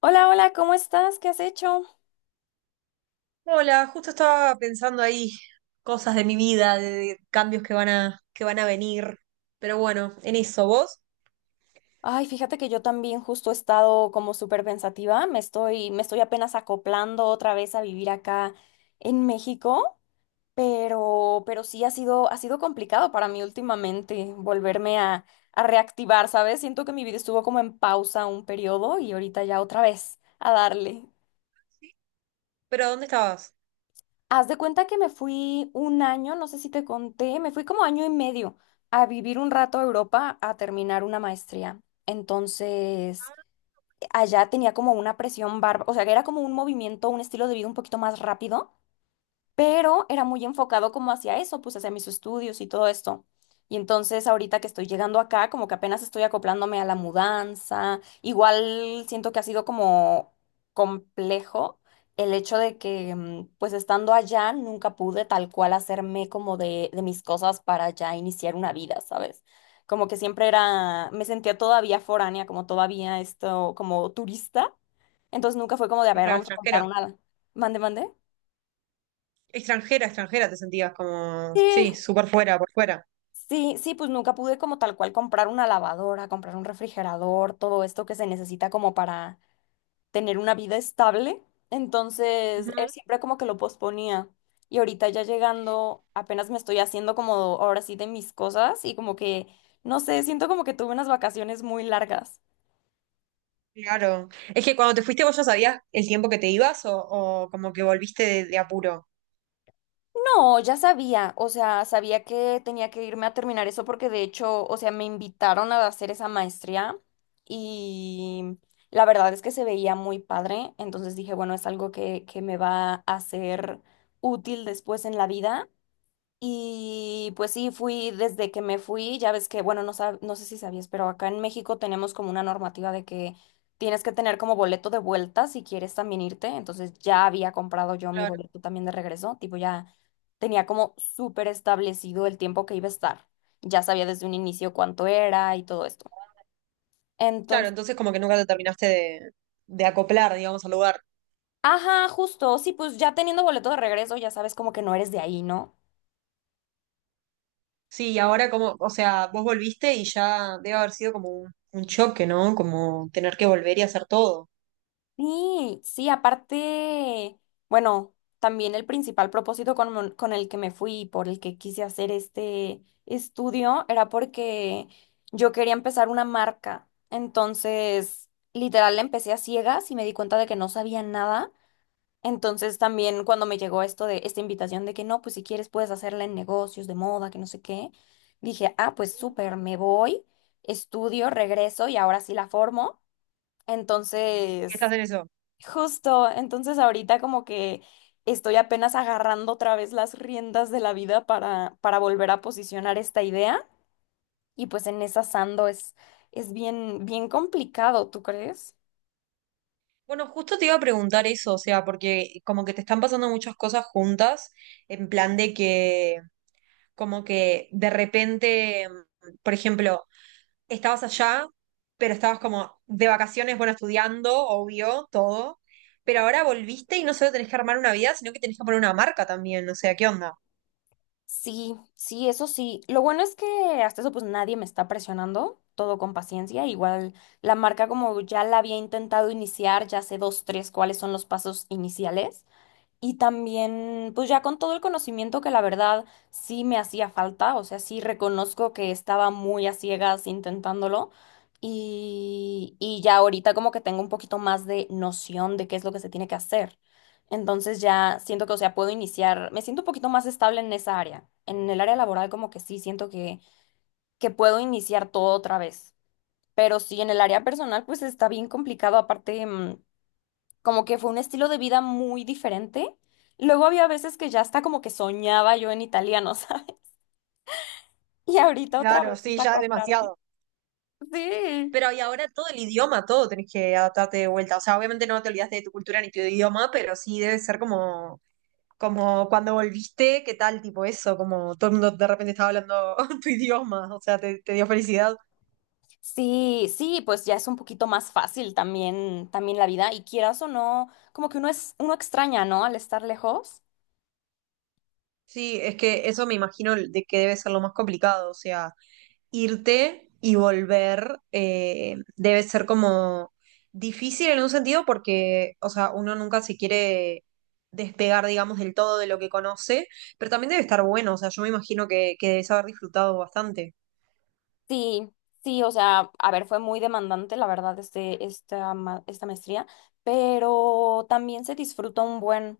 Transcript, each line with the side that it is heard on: left: Hola, hola, ¿cómo estás? ¿Qué has hecho?
right: Hola, justo estaba pensando ahí cosas de mi vida, de cambios que van a venir. Pero bueno, en eso, ¿vos?
left: Ay, fíjate que yo también justo he estado como súper pensativa. Me estoy apenas acoplando otra vez a vivir acá en México, pero sí ha sido complicado para mí últimamente volverme a reactivar, ¿sabes? Siento que mi vida estuvo como en pausa un periodo y ahorita ya otra vez a darle.
right: ¿Pero dónde estabas?
left: Haz de cuenta que me fui un año, no sé si te conté, me fui como año y medio a vivir un rato a Europa a terminar una maestría. Entonces,
right: Ah.
left: allá tenía como una presión barba, o sea, que era como un movimiento, un estilo de vida un poquito más rápido, pero era muy enfocado como hacia eso, pues hacia mis estudios y todo esto. Y entonces ahorita que estoy llegando acá, como que apenas estoy acoplándome a la mudanza, igual siento que ha sido como complejo el hecho de que, pues estando allá, nunca pude tal cual hacerme como de mis cosas para ya iniciar una vida, ¿sabes? Como que siempre era, me sentía todavía foránea, como todavía esto, como turista. Entonces nunca fue como de, a
right: Sí,
left: ver,
right: claro,
left: vamos a comprar
right: extranjera.
left: una... Mande, mande.
right: Extranjera, extranjera, te sentías como, sí,
left: Sí,
right: súper fuera, por fuera.
left: sí, sí, pues nunca pude como tal cual comprar una lavadora, comprar un refrigerador, todo esto que se necesita como para tener una vida estable. Entonces, él
right: Ujú.
left: siempre como que lo posponía. Y ahorita ya llegando, apenas me estoy haciendo como ahora sí de mis cosas y como que, no sé, siento como que tuve unas vacaciones muy largas.
right: Claro. Es que cuando te fuiste vos ya sabías el tiempo que te ibas o como que volviste de apuro.
left: No, ya sabía, o sea, sabía que tenía que irme a terminar eso porque de hecho, o sea, me invitaron a hacer esa maestría y la verdad es que se veía muy padre, entonces dije, bueno, es algo que me va a ser útil después en la vida. Y pues sí, fui desde que me fui, ya ves que, bueno, no sé si sabías, pero acá en México tenemos como una normativa de que tienes que tener como boleto de vuelta si quieres también irte. Entonces ya había comprado yo mi
right: Claro.
left: boleto también de regreso, tipo ya tenía como súper establecido el tiempo que iba a estar. Ya sabía desde un inicio cuánto era y todo esto.
right: Claro,
left: Entonces,
right: entonces como que nunca te terminaste de acoplar, digamos, al lugar.
left: ajá, justo, sí, pues ya teniendo boleto de regreso, ya sabes como que no eres de ahí, ¿no?
right: Sí, y ahora como, o sea, vos volviste y ya debe haber sido como un choque, ¿no? Como tener que volver y hacer todo.
left: Sí, sí, aparte, bueno, también el principal propósito con, con el que me fui, y por el que quise hacer este estudio, era porque yo quería empezar una marca. Entonces, literal, la empecé a ciegas y me di cuenta de que no sabía nada. Entonces, también cuando me llegó esto de esta invitación de que no, pues si quieres puedes hacerla en negocios de moda, que no sé qué, dije, ah, pues súper, me voy, estudio, regreso y ahora sí la formo.
right: ¿Qué estás
left: Entonces...
right: en eso?
left: Justo, entonces ahorita como que estoy apenas agarrando otra vez las riendas de la vida para volver a posicionar esta idea y pues en esa ando es bien, bien complicado, ¿tú crees?
right: Bueno, justo te iba a preguntar eso, o sea, porque como que te están pasando muchas cosas juntas, en plan de que, como que de repente, por ejemplo, estabas allá, pero estabas como de vacaciones, bueno, estudiando, obvio, todo, pero ahora volviste y no solo tenés que armar una vida, sino que tenés que poner una marca también, o sea, ¿qué onda?
left: Sí, sí, eso sí. Lo bueno es que hasta eso pues nadie me está presionando, todo con paciencia. Igual la marca como ya la había intentado iniciar, ya sé dos, tres cuáles son los pasos iniciales. Y también, pues ya con todo el conocimiento que la verdad sí me hacía falta, o sea, sí reconozco que estaba muy a ciegas intentándolo y ya ahorita como que tengo un poquito más de noción de qué es lo que se tiene que hacer. Entonces ya siento que, o sea, puedo iniciar, me siento un poquito más estable en esa área. En el área laboral como que sí siento que puedo iniciar todo otra vez. Pero sí, en el área personal pues está bien complicado, aparte... como que fue un estilo de vida muy diferente. Luego había veces que ya hasta como que soñaba yo en italiano, ¿sabes? Y ahorita otra vez
right: Claro,
left: es
right: sí, ya
left: acoplarme.
right: demasiado.
left: Sí.
right: Pero y ahora todo el idioma, todo tenés que adaptarte de vuelta. O sea, obviamente no te olvidaste de tu cultura ni tu idioma, pero sí debe ser como, como cuando volviste, ¿qué tal? Tipo eso, como todo el mundo de repente estaba hablando tu idioma, o sea, te dio felicidad.
left: Sí, sí, pues ya es un poquito más fácil también, también la vida. Y quieras o no, como que uno es, uno extraña, ¿no? Al estar lejos.
right: Sí, es que eso me imagino de que debe ser lo más complicado, o sea. Irte y volver, debe ser como difícil en un sentido porque, o sea, uno nunca se quiere despegar, digamos, del todo de lo que conoce, pero también debe estar bueno, o sea, yo me imagino que debes haber disfrutado bastante.
left: Sí, sí, o sea, a ver, fue muy demandante, la verdad, este, esta, esta maestría, pero también se disfruta un buen.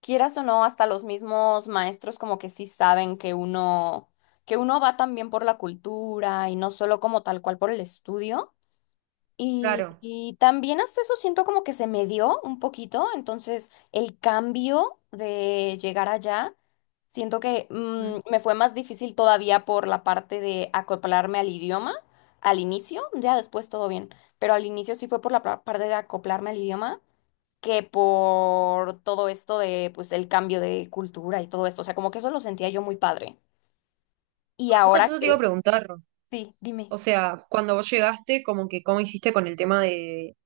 left: Quieras o no, hasta los mismos maestros como que sí saben que uno va también por la cultura y no solo como tal cual por el estudio. Y,
right: Claro.
left: y también hasta eso siento como que se me dio un poquito, entonces el cambio de llegar allá, siento que
right: Mm.
left: me fue más difícil todavía por la parte de acoplarme al idioma. Al inicio, ya después todo bien, pero al inicio sí fue por la parte de acoplarme al idioma que por todo esto de, pues, el cambio de cultura y todo esto. O sea, como que eso lo sentía yo muy padre. Y
right: Bueno, justo
left: ahora
right: eso te iba a
left: que,
right: preguntar,
left: sí, dime.
right: o sea, cuando vos llegaste, como que, ¿cómo hiciste con el tema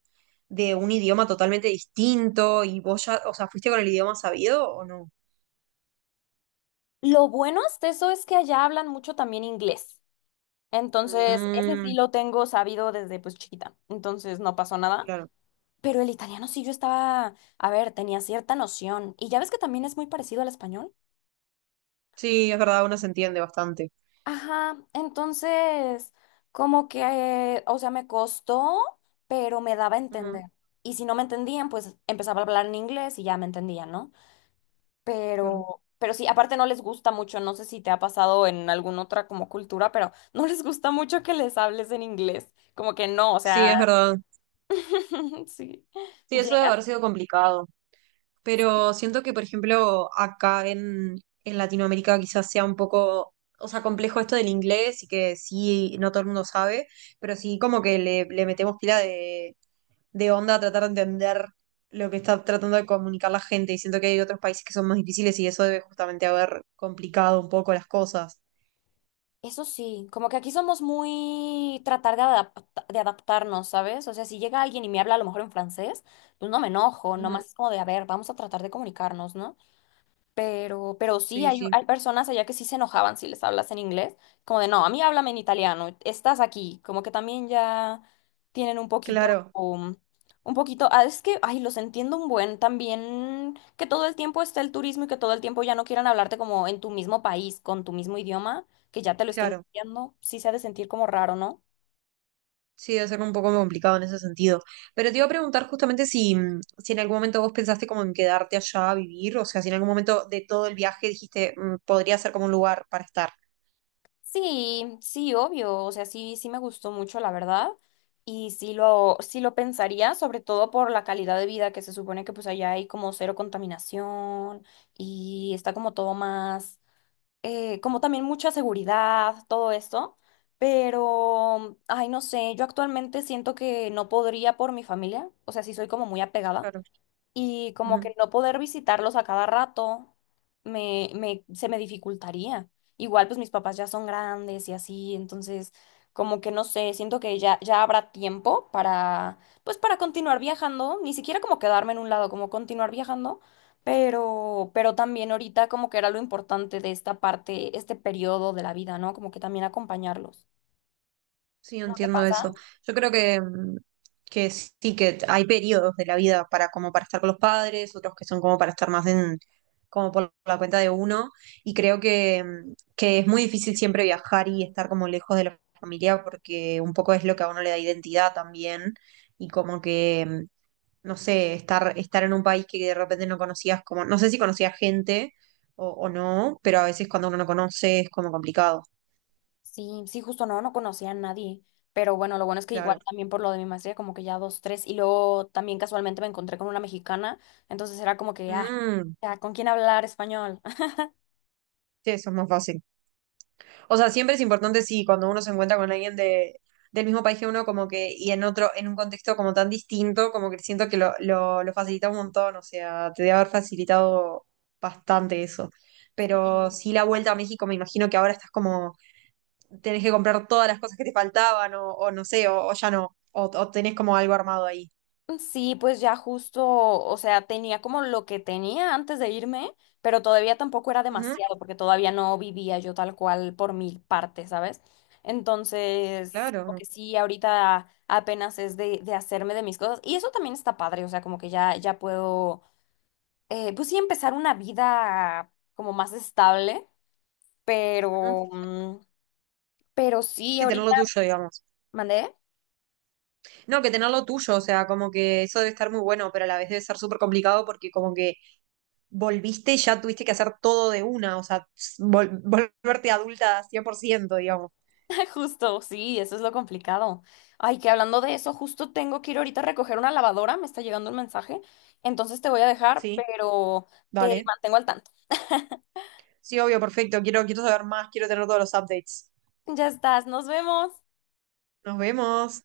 right: de un idioma totalmente distinto y vos ya, o sea, fuiste con el idioma sabido o no?
left: Lo bueno hasta eso es que allá hablan mucho también inglés. Entonces, ese sí
right: Mm,
left: lo tengo sabido desde pues chiquita. Entonces, no pasó nada.
right: claro.
left: Pero el italiano sí yo estaba, a ver, tenía cierta noción. Y ya ves que también es muy parecido al español.
right: Sí, es verdad, uno se entiende bastante.
left: Ajá, entonces, como que, o sea, me costó, pero me daba a
right: Ujú.
left: entender. Y si no me entendían, pues empezaba a hablar en inglés y ya me entendían, ¿no?
right: Claro.
left: Pero sí, aparte no les gusta mucho, no sé si te ha pasado en alguna otra como cultura, pero no les gusta mucho que les hables en inglés. Como que no, o
right: Sí,
left: sea,
right: es verdad.
left: sí.
right: Sí, eso debe
left: Llegan
right: haber sido complicado. Pero siento que, por ejemplo, en Latinoamérica quizás sea un poco, o sea, complejo esto del inglés y que sí, no todo el mundo sabe, pero sí como que le metemos pila de onda a tratar de entender lo que está tratando de comunicar la gente. Y siento que hay otros países que son más difíciles y eso debe justamente haber complicado un poco las cosas.
left: eso sí, como que aquí somos muy tratar de de adaptarnos, ¿sabes? O sea, si llega alguien y me habla a lo mejor en francés, pues no me enojo,
right: Ujú.
left: nomás es como de, a ver, vamos a tratar de comunicarnos, ¿no? Pero sí,
right: Sí,
left: hay,
right: sí.
left: hay personas allá que sí se enojaban si les hablas en inglés, como de, no, a mí háblame en italiano, estás aquí, como que también ya tienen un poquito,
right: Claro,
left: un poquito, ah, es que, ay, los entiendo un buen, también que todo el tiempo esté el turismo y que todo el tiempo ya no quieran hablarte como en tu mismo país, con tu mismo idioma, que ya te lo estén
right: claro.
left: copiando, sí se ha de sentir como raro, ¿no?
right: Sí, debe ser un poco complicado en ese sentido. Pero te iba a preguntar justamente si, si en algún momento vos pensaste como en quedarte allá a vivir, o sea, si en algún momento de todo el viaje dijiste, podría ser como un lugar para estar.
left: Sí, sí, obvio, o sea, sí, sí me gustó mucho, la verdad, y sí lo pensaría, sobre todo por la calidad de vida que se supone que pues allá hay como cero contaminación y está como todo más, como también mucha seguridad, todo esto, pero, ay, no sé, yo actualmente siento que no podría por mi familia, o sea, sí soy como muy apegada,
right: Claro.
left: y como que no poder visitarlos a cada rato se me dificultaría. Igual pues mis papás ya son grandes y así, entonces como que no sé, siento que ya, ya habrá tiempo para pues para continuar viajando, ni siquiera como quedarme en un lado, como continuar viajando, pero también ahorita como que era lo importante de esta parte, este periodo de la vida, ¿no? Como que también acompañarlos.
right: Sí,
left: ¿No te
right: entiendo
left: pasa?
right: eso. Yo creo que, que sí que hay periodos de la vida para como para estar con los padres, otros que son como para estar más en, como por la cuenta de uno, y creo que, que es muy difícil siempre viajar y estar como lejos de la familia porque un poco es lo que a uno le da identidad también, y como que, no sé, estar en un país que de repente no conocías, como, no sé si conocías gente o no, pero a veces cuando uno no conoce es como complicado.
left: Sí, sí, justo no, no conocía a nadie. Pero bueno, lo bueno es que
right: Claro.
left: igual también por lo de mi maestría, como que ya dos, tres. Y luego también casualmente me encontré con una mexicana. Entonces era como que, ah,
right: Mm,
left: ya, ¿con quién hablar español?
right: sí, eso es más fácil. O sea, siempre es importante, sí, cuando uno se encuentra con alguien de, del mismo país que uno, como que, y en otro, en un contexto como tan distinto, como que siento que lo facilita un montón, o sea, te debe haber facilitado bastante eso. Pero
left: Sí.
right: sí, la vuelta a México, me imagino que ahora estás como, tenés que comprar todas las cosas que te faltaban, o no sé, o ya no, o tenés como algo armado ahí.
left: Sí, pues ya justo, o sea, tenía como lo que tenía antes de irme, pero todavía tampoco era
right: Ujú,
left: demasiado, porque todavía no vivía yo tal cual por mi parte, ¿sabes? Entonces, como
right: claro.
left: que sí, ahorita apenas es de hacerme de mis cosas, y eso también está padre, o sea, como que ya, ya puedo pues sí, empezar una vida como más estable,
right: Ujú.
left: pero, pero sí,
right: Sí, tener
left: ahorita
right: lo tuyo, digamos.
left: mandé.
right: No, que tener lo tuyo, o sea, como que eso debe estar muy bueno, pero a la vez debe ser súper complicado porque como que volviste y ya tuviste que hacer todo de una, o sea, volverte adulta 100%, digamos.
left: Justo, sí, eso es lo complicado. Ay, que hablando de eso, justo tengo que ir ahorita a recoger una lavadora, me está llegando un mensaje, entonces te voy a dejar,
right: Sí,
left: pero te
right: vale.
left: mantengo al tanto.
right: Sí, obvio, perfecto. Quiero saber más, quiero tener todos los updates.
left: Ya estás, nos vemos.
right: Nos vemos.